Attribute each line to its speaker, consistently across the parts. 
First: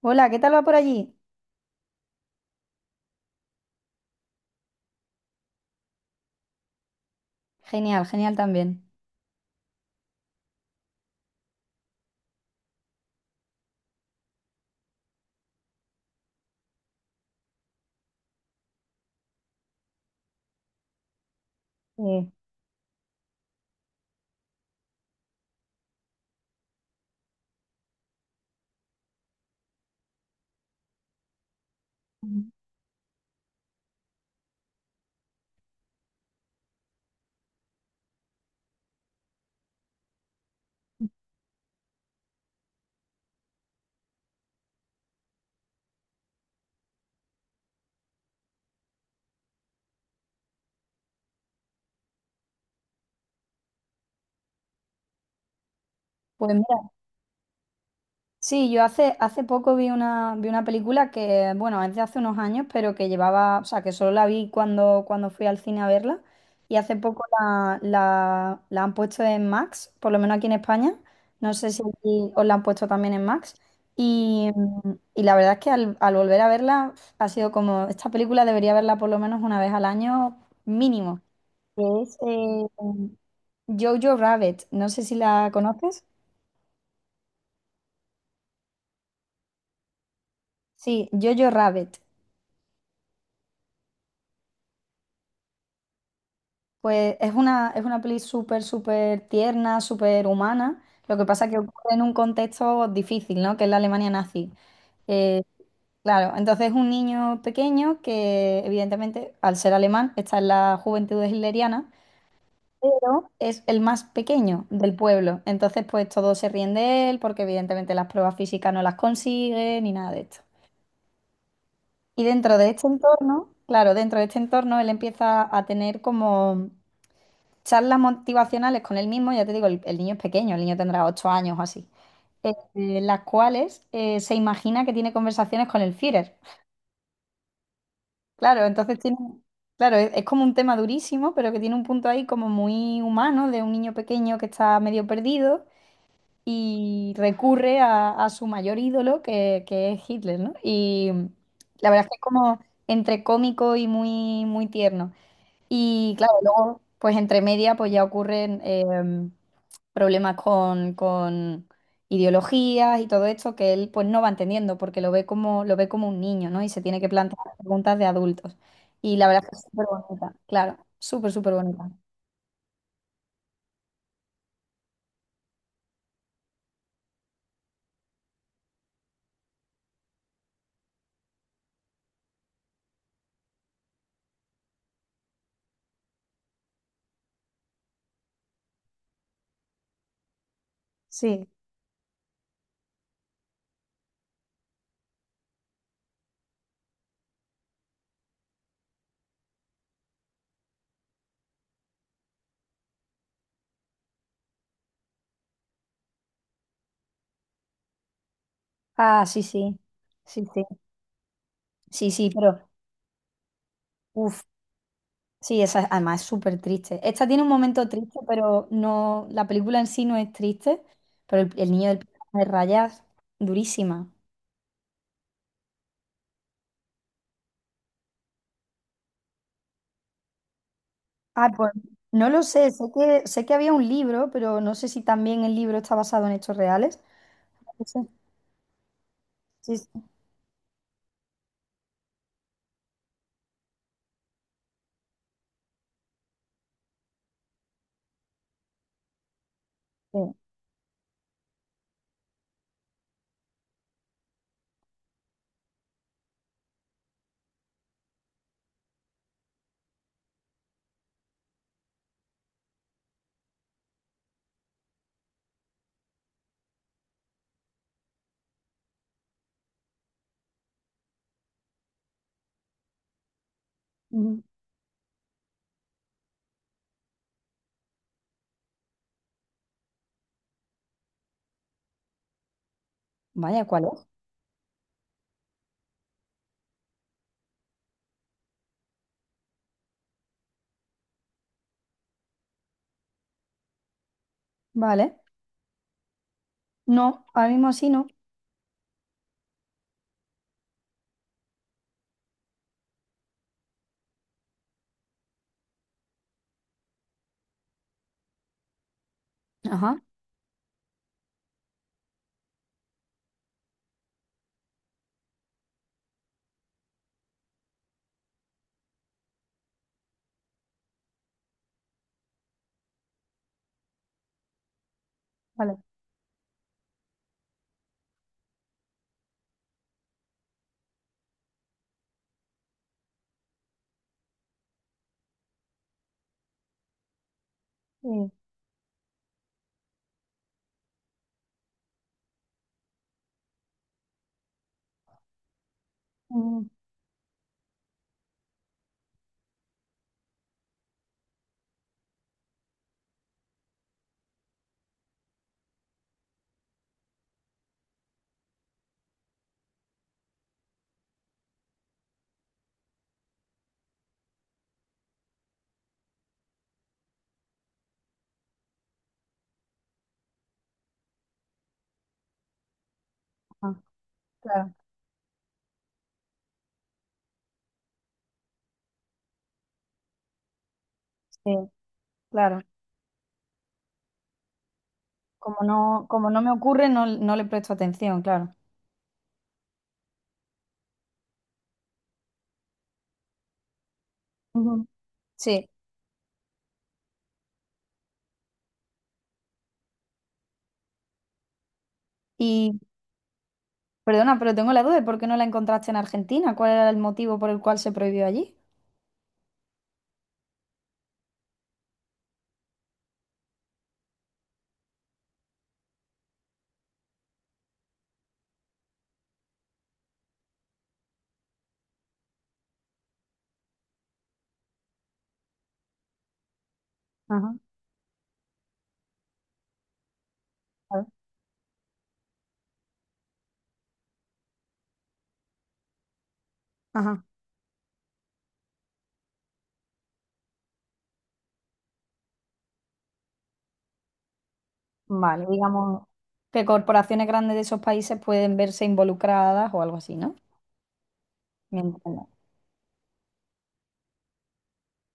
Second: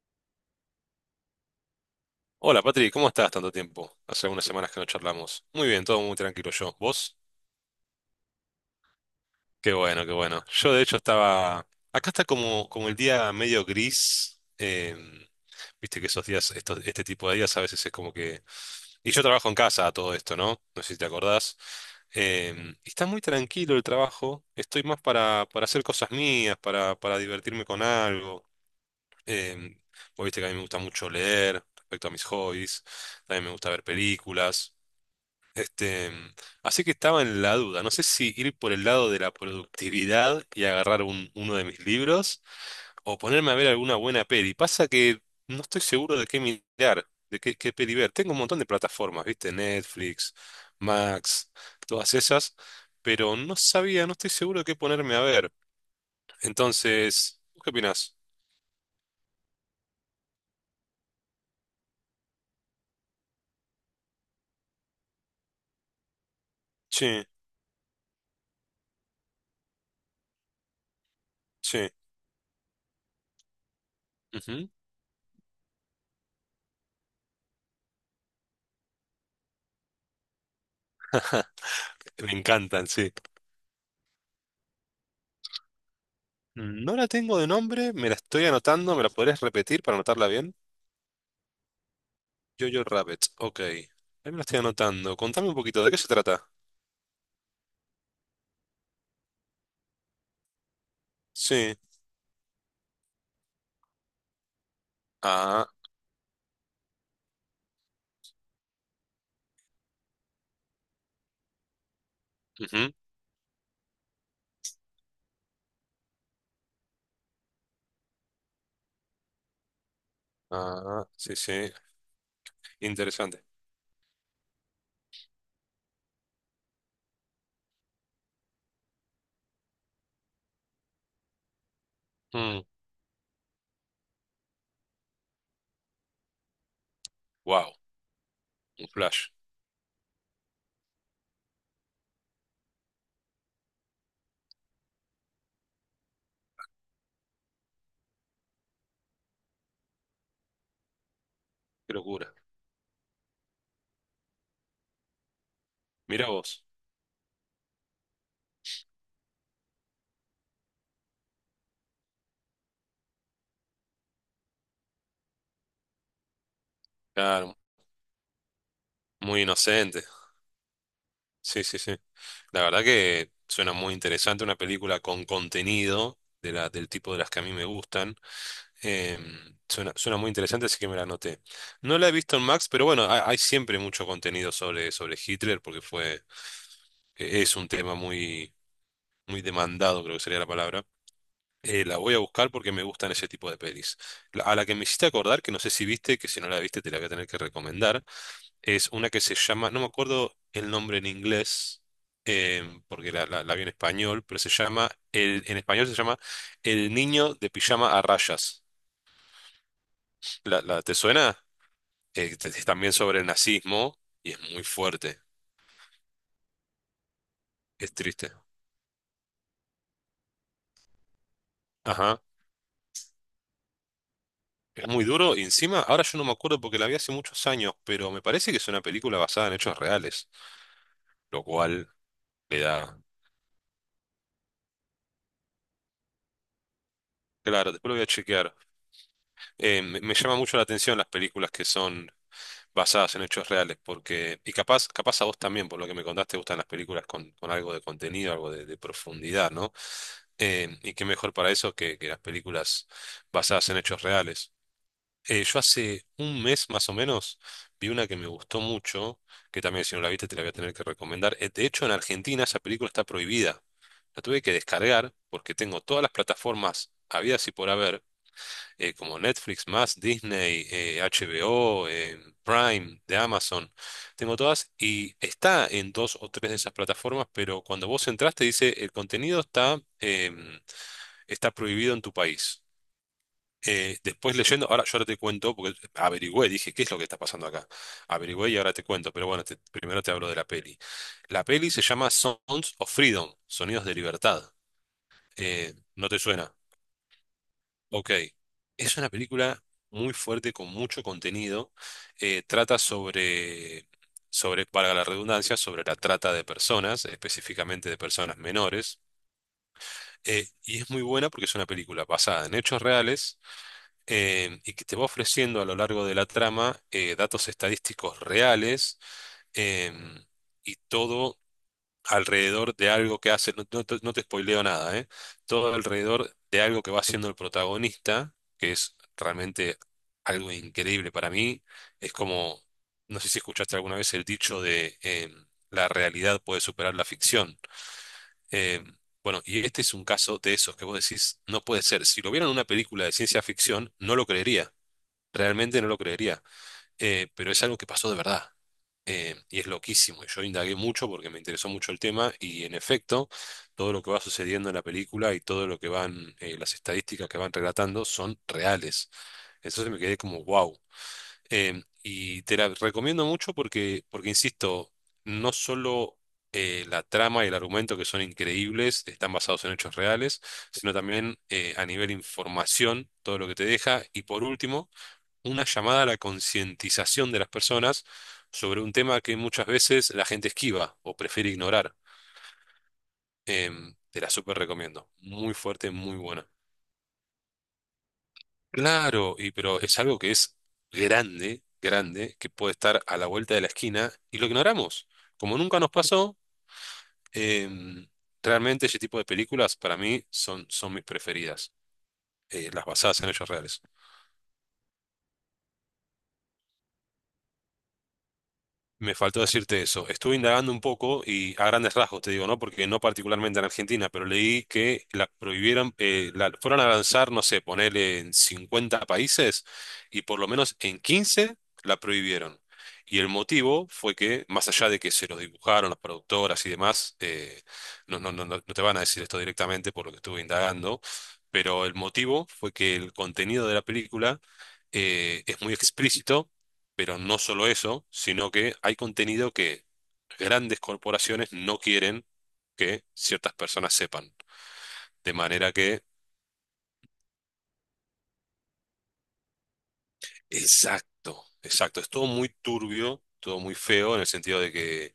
Speaker 1: Hola, ¿qué tal va por allí?
Speaker 2: Hola Patri, ¿cómo estás? Tanto tiempo. Hace unas semanas que no charlamos. Muy bien, todo muy tranquilo yo. ¿Vos?
Speaker 1: Genial, genial también.
Speaker 2: Qué bueno, qué bueno. Yo de hecho estaba... Acá está como, como el día medio gris. Viste que esos días, este tipo de días a veces es como que... Y yo trabajo en casa a todo esto, ¿no? No sé si te acordás.
Speaker 1: Eh,
Speaker 2: Eh, y está muy tranquilo el trabajo. Estoy más para hacer cosas mías, para divertirme con algo. Eh, Vos viste que a mí me gusta mucho leer respecto a mis hobbies. También me gusta ver películas. Este, mm, Así que estaba en la duda. No sé si ir por el lado de la productividad y agarrar uno de mis libros o ponerme a ver alguna buena peli. Pasa que no estoy seguro de qué mirar, qué peli ver. Tengo un montón de plataformas, ¿viste? Netflix, Max, todas esas, pero no estoy seguro de qué ponerme a ver.
Speaker 1: Pues mira,
Speaker 2: Entonces, ¿vos ¿qué opinás?
Speaker 1: sí, yo hace poco vi una película que, bueno, es de hace unos años, pero que llevaba, o sea, que solo la vi cuando fui al cine a verla. Y hace poco
Speaker 2: Sí,
Speaker 1: la han puesto en Max, por lo menos aquí en España. No sé si
Speaker 2: sí.
Speaker 1: aquí os la han puesto también en Max.
Speaker 2: Ujú.
Speaker 1: Y la verdad es que al volver a verla ha sido como, esta película debería verla por lo menos una vez al año mínimo. Que es,
Speaker 2: Me encantan, sí.
Speaker 1: Jojo Rabbit, no sé si la conoces.
Speaker 2: No la tengo de nombre, me la estoy anotando. ¿Me la podés repetir para anotarla bien?
Speaker 1: Sí, Jojo Rabbit.
Speaker 2: Jojo Rabbit, ok. Ahí me lo estoy anotando. Contame un poquito, ¿de qué se trata?
Speaker 1: Pues es una peli súper, súper tierna, súper humana. Lo que pasa que
Speaker 2: Sí.
Speaker 1: ocurre en un contexto difícil, ¿no? Que es la Alemania nazi. Eh,
Speaker 2: Ah.
Speaker 1: claro, entonces es un niño pequeño que, evidentemente, al ser alemán, está en la juventud hitleriana,
Speaker 2: Ujú.
Speaker 1: pero es el más pequeño del pueblo. Entonces, pues todos se ríen de él porque, evidentemente, las pruebas físicas no las consigue ni nada de esto.
Speaker 2: Ah, sí, sí.
Speaker 1: Y dentro de este
Speaker 2: Interesante.
Speaker 1: entorno, claro, dentro de este entorno él empieza a tener como charlas motivacionales con él mismo, ya te digo, el niño es pequeño, el niño tendrá ocho años o así,
Speaker 2: Mm,
Speaker 1: las cuales se imagina que tiene conversaciones con el Führer.
Speaker 2: wow,
Speaker 1: Claro,
Speaker 2: un
Speaker 1: entonces tiene,
Speaker 2: flash.
Speaker 1: claro, es como un tema durísimo, pero que tiene un punto ahí como muy humano de un niño pequeño que está medio perdido y recurre a su mayor ídolo, que es Hitler, ¿no? Y la
Speaker 2: Qué
Speaker 1: verdad es que es
Speaker 2: locura.
Speaker 1: como entre cómico y muy, muy tierno. Y
Speaker 2: Mira
Speaker 1: claro,
Speaker 2: vos.
Speaker 1: luego, pues entre media, pues ya ocurren problemas con ideologías y todo esto que él pues no va entendiendo porque lo ve como un niño, ¿no? Y se tiene que plantear
Speaker 2: Claro,
Speaker 1: preguntas de adultos. Y la
Speaker 2: muy
Speaker 1: verdad es que es súper
Speaker 2: inocente.
Speaker 1: bonita, claro, súper, súper
Speaker 2: Sí, sí,
Speaker 1: bonita.
Speaker 2: sí. La verdad que suena muy interesante, una película con contenido de del tipo de las que a mí me gustan. Suena muy interesante, así que me la anoté. No la he visto en Max, pero bueno, hay siempre mucho contenido sobre Hitler porque fue, es un tema muy muy demandado, creo que sería la palabra.
Speaker 1: Sí.
Speaker 2: La voy a buscar porque me gustan ese tipo de pelis. A la que me hiciste acordar, que no sé si viste, que si no la viste te la voy a tener que recomendar, es una que se llama, no me acuerdo el nombre en inglés, porque la vi en español, pero se llama, en español se llama El niño de pijama a rayas.
Speaker 1: Ah, sí, sí. Sí, sí.
Speaker 2: Te suena?
Speaker 1: Sí, sí, pero...
Speaker 2: Es también sobre el nazismo y es
Speaker 1: Uff.
Speaker 2: muy fuerte,
Speaker 1: Sí, esa es- además es súper triste. Esta tiene un momento
Speaker 2: es
Speaker 1: triste,
Speaker 2: triste.
Speaker 1: pero no, la película en sí no es triste, pero el niño del
Speaker 2: Ajá.
Speaker 1: pijama de rayas, durísima.
Speaker 2: Es muy duro y, encima, ahora yo no me acuerdo porque la vi hace muchos años, pero me parece que es una película basada en hechos reales, lo
Speaker 1: Ah, pues
Speaker 2: cual
Speaker 1: no lo
Speaker 2: le
Speaker 1: sé,
Speaker 2: da...
Speaker 1: sé que había un libro, pero no sé si también el libro está basado en hechos reales.
Speaker 2: Claro,
Speaker 1: No
Speaker 2: después lo
Speaker 1: sé.
Speaker 2: voy a chequear.
Speaker 1: Sí, sí,
Speaker 2: Me llama mucho la atención las películas que son basadas en hechos reales, porque... Y capaz, capaz a vos también, por lo que me contaste, te gustan las películas con algo de contenido, algo de profundidad, ¿no?
Speaker 1: sí.
Speaker 2: Y qué mejor para eso que las películas basadas en hechos reales. Yo hace un mes más o menos vi una que me gustó mucho, que también si no la viste te la voy a tener que recomendar. De hecho, en Argentina esa película está prohibida. La tuve que descargar porque tengo todas las plataformas habidas y por haber, como Netflix más, Disney, HBO, Prime, de Amazon. Tengo
Speaker 1: Ujú.
Speaker 2: todas y está en dos o tres de esas plataformas, pero cuando vos entras te dice el contenido está, está prohibido en tu país.
Speaker 1: Vaya, ¿cuál es?
Speaker 2: Después leyendo, ahora te cuento, porque averigüé, dije, ¿qué es lo que está pasando acá? Averigüé y ahora te cuento, pero bueno, primero te hablo de la peli. La peli se llama Sounds of Freedom, Sonidos de Libertad.
Speaker 1: Vale.
Speaker 2: ¿No te suena?
Speaker 1: No, ahora mismo sí no.
Speaker 2: Ok. Es una película muy fuerte, con mucho contenido. Eh, trata sobre, sobre, para la redundancia, sobre la trata de personas, específicamente de personas menores.
Speaker 1: Ajá,
Speaker 2: Y es muy buena porque es una película basada en hechos reales, y que te va ofreciendo a lo largo de la trama datos estadísticos reales, em, y todo alrededor de algo que hace, no te spoileo nada, todo
Speaker 1: vale.
Speaker 2: alrededor de algo que va haciendo el protagonista, que es realmente algo increíble para mí. Es como, no sé si escuchaste alguna vez el dicho de la realidad puede superar la ficción.
Speaker 1: Sí.
Speaker 2: Em, bueno, y este es un caso de esos que vos decís, no puede ser. Si lo vieran en una película de ciencia ficción, no lo creería. Realmente no lo creería,
Speaker 1: Mm,
Speaker 2: pero es algo que pasó de verdad. Y es loquísimo. Y yo indagué mucho porque me interesó mucho el tema y, en efecto, todo lo que va sucediendo en la película y todo lo que van, las estadísticas que van relatando son reales. Entonces me quedé como, wow. Y te la recomiendo mucho porque, porque insisto, no solo... la trama y el argumento, que son increíbles, están basados en hechos reales, sino también, a nivel información, todo lo que te
Speaker 1: ah,
Speaker 2: deja. Y, por
Speaker 1: claro,
Speaker 2: último, una llamada a la concientización de las personas sobre un tema que muchas veces la gente esquiva o prefiere
Speaker 1: sí,
Speaker 2: ignorar.
Speaker 1: claro.
Speaker 2: Te la súper recomiendo. Muy fuerte, muy
Speaker 1: Como no
Speaker 2: buena.
Speaker 1: me ocurre, no, no le presto atención, claro.
Speaker 2: Claro, y pero es algo que es grande, grande, que puede estar a la vuelta de la esquina y lo
Speaker 1: Ujú.
Speaker 2: ignoramos. Como nunca nos pasó, em, realmente ese tipo de películas para mí son mis preferidas,
Speaker 1: Sí.
Speaker 2: las basadas en hechos reales.
Speaker 1: Perdona, pero tengo la duda de por qué no la encontraste en Argentina. ¿Cuál era el motivo por el cual se prohibió allí?
Speaker 2: Me faltó decirte eso. Estuve indagando un poco y a grandes rasgos te digo, ¿no? Porque no particularmente en Argentina, pero leí que la prohibieran, la fueron a lanzar, no sé, ponerle en 50 países y por lo menos en 15 la prohibieron. Y el motivo fue que, más allá de que se los dibujaron las productoras y demás,
Speaker 1: Ajá,
Speaker 2: no te van a decir esto directamente por lo que estuve indagando,
Speaker 1: a
Speaker 2: pero el motivo fue que el contenido de la película es muy explícito, pero
Speaker 1: ajá.
Speaker 2: no solo eso, sino que hay contenido que grandes corporaciones no quieren que ciertas personas sepan. De
Speaker 1: Vale,
Speaker 2: manera que,
Speaker 1: digamos que corporaciones grandes de esos países pueden verse involucradas o algo así, ¿no?
Speaker 2: exacto,
Speaker 1: Me
Speaker 2: exacto, es todo
Speaker 1: entiendo.
Speaker 2: muy turbio, todo muy feo en el sentido de que,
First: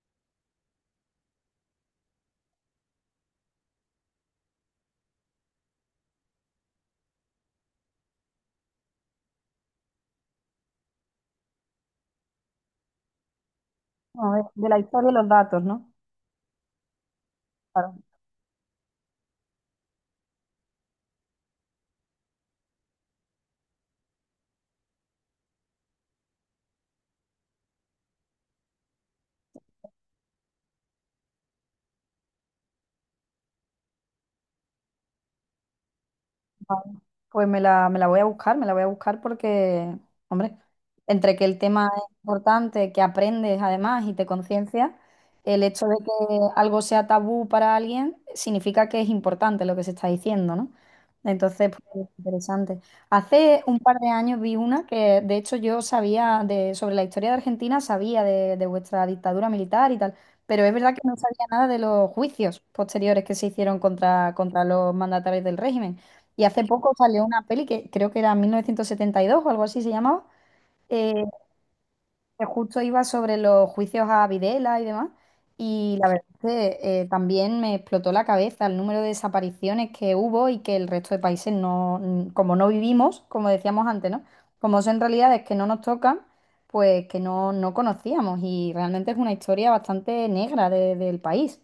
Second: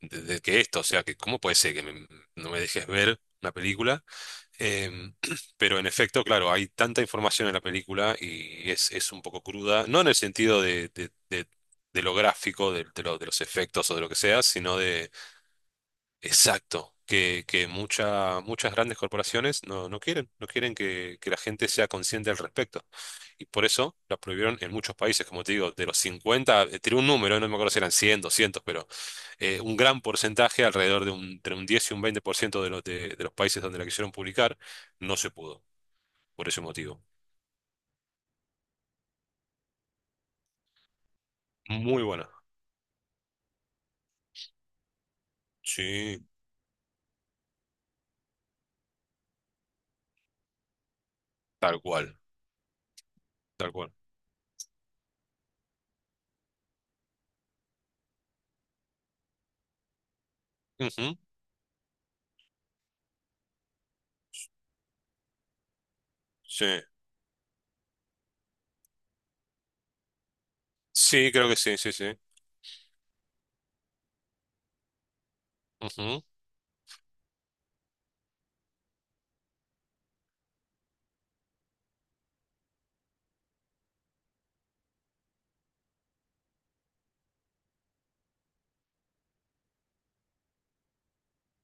Speaker 2: de que esto, o sea, que cómo puede ser que no me dejes ver una película. Em, pero, en efecto, claro, hay tanta información en la película y es un poco cruda, no en el sentido de lo gráfico, de los efectos o de lo que
Speaker 1: A
Speaker 2: sea,
Speaker 1: ver, de
Speaker 2: sino
Speaker 1: la historia
Speaker 2: de...
Speaker 1: y los datos, ¿no?
Speaker 2: Exacto, que muchas grandes corporaciones no quieren, no quieren que la gente sea consciente al respecto. Y por eso la prohibieron en muchos países, como te digo, de los 50, tiré un número, no me acuerdo si eran 100, 200, pero un gran porcentaje, alrededor de un, entre un 10 y un 20% de de los países donde la quisieron publicar, no se pudo, por ese
Speaker 1: Vale.
Speaker 2: motivo.
Speaker 1: Pues me la voy a buscar, me la voy a buscar porque, hombre, entre que el tema es
Speaker 2: Muy buena.
Speaker 1: importante, que aprendes además y te conciencias, el hecho de
Speaker 2: Sí,
Speaker 1: que algo sea tabú para alguien significa que es importante lo que se está diciendo, ¿no? Entonces,
Speaker 2: tal
Speaker 1: pues,
Speaker 2: cual,
Speaker 1: interesante. Hace
Speaker 2: tal
Speaker 1: un
Speaker 2: cual.
Speaker 1: par de años vi una que, de hecho, yo sabía de, sobre la historia de Argentina, sabía de vuestra dictadura militar y tal, pero es verdad que no
Speaker 2: Ujú.
Speaker 1: sabía nada de los juicios posteriores que se hicieron contra, contra los mandatarios del régimen. Y hace
Speaker 2: Sí,
Speaker 1: poco salió una peli que creo que era 1972 o algo así se llamaba, eh,
Speaker 2: sí, creo que sí, sí, sí.
Speaker 1: que justo iba sobre los juicios a Videla y demás. Y la verdad es que también me explotó la cabeza el número de desapariciones que hubo y que el resto de países como no vivimos, como decíamos antes, ¿no? Como son realidades que no nos tocan, pues que no, no conocíamos. Y realmente es una historia bastante negra de- del país.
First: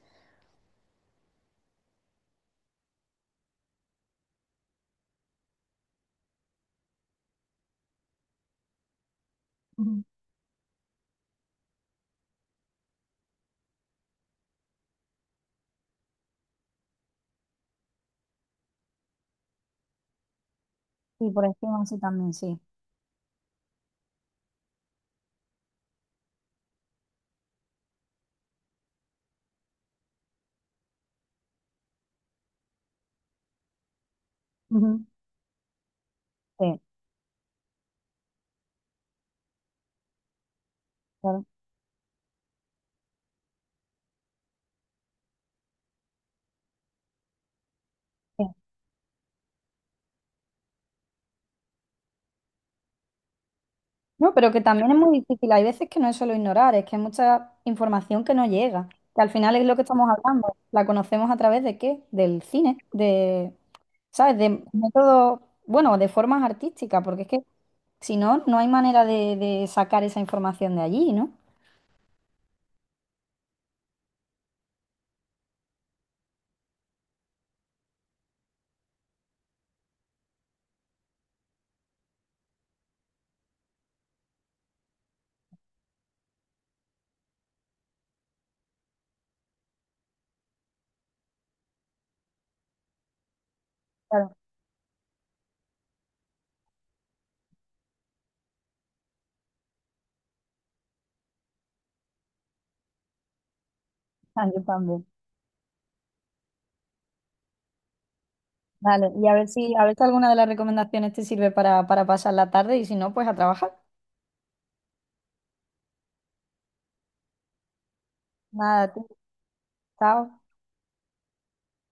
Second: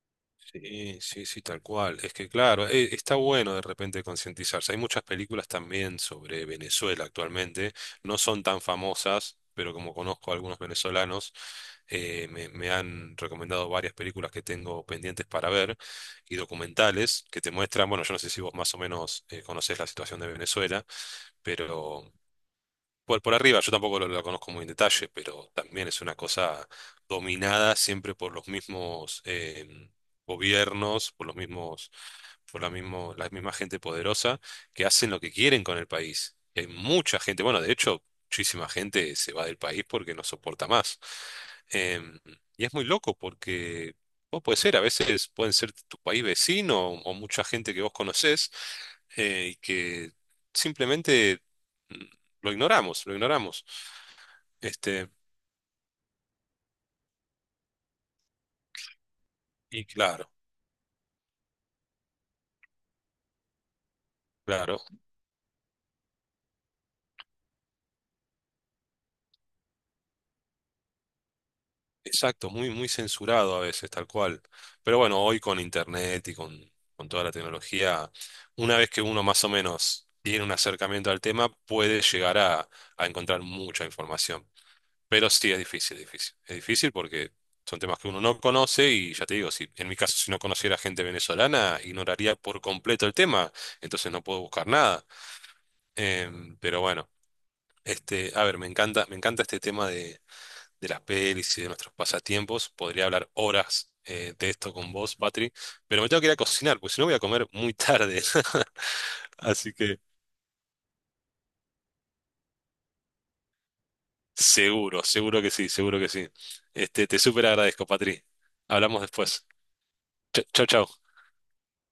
Speaker 2: Sí, sí, sí, tal cual. Es que claro, está bueno de repente concientizarse. Hay muchas películas también sobre Venezuela actualmente. No son tan famosas, pero como
Speaker 1: Ujú.
Speaker 2: conozco a algunos venezolanos, me han recomendado varias películas que tengo pendientes para ver y documentales que te muestran, bueno, yo no sé si vos más o menos, conocés la situación de Venezuela,
Speaker 1: Y por encima sí
Speaker 2: pero
Speaker 1: también, sí.
Speaker 2: por arriba, yo tampoco lo conozco muy en detalle, pero también es una cosa dominada siempre por los mismos gobiernos, por los mismos, la misma gente poderosa que
Speaker 1: Ujú.
Speaker 2: hacen lo que quieren con el país. Y hay
Speaker 1: Sí,
Speaker 2: mucha gente, bueno, de hecho, muchísima gente se va del país porque no soporta más.
Speaker 1: claro.
Speaker 2: Em, y es muy loco porque a veces pueden ser tu país vecino o mucha gente que vos conocés, y que simplemente mm, lo ignoramos, lo ignoramos.
Speaker 1: No, pero que también es
Speaker 2: Este,
Speaker 1: muy difícil. Hay veces que no es solo ignorar, es que hay mucha información que no llega. Que al final es lo que
Speaker 2: y
Speaker 1: estamos
Speaker 2: claro,
Speaker 1: hablando. La conocemos a través de qué? Del cine, de, ¿sabes? De
Speaker 2: claro,
Speaker 1: métodos, bueno, de formas artísticas, porque es que si no, no hay manera de sacar esa información de allí, ¿no?
Speaker 2: exacto, muy, muy censurado a veces, tal cual. Pero bueno, hoy con internet y con toda la tecnología, una vez que uno más o menos tiene un acercamiento al tema, puede llegar a encontrar mucha información. Pero sí, es difícil, es difícil. Es difícil porque son temas que uno no conoce y ya te digo, si en mi caso, si no conociera gente venezolana, ignoraría por completo el tema, entonces no
Speaker 1: Claro,
Speaker 2: puedo buscar nada. Pero bueno. A ver, me encanta este tema de las pelis y de nuestros pasatiempos. Podría hablar horas,
Speaker 1: ah,
Speaker 2: de
Speaker 1: yo
Speaker 2: esto con
Speaker 1: también.
Speaker 2: vos, Patri, pero me tengo que ir a cocinar, porque si no voy a comer muy tarde.
Speaker 1: Vale, y
Speaker 2: Así
Speaker 1: a ver
Speaker 2: que
Speaker 1: si alguna de las recomendaciones te sirve para pasar la tarde y si no, pues a trabajar.
Speaker 2: seguro, seguro que sí, seguro que sí. Te súper agradezco, Patri.
Speaker 1: Nada,
Speaker 2: Hablamos
Speaker 1: tú,
Speaker 2: después.
Speaker 1: chao.
Speaker 2: Chao, chao.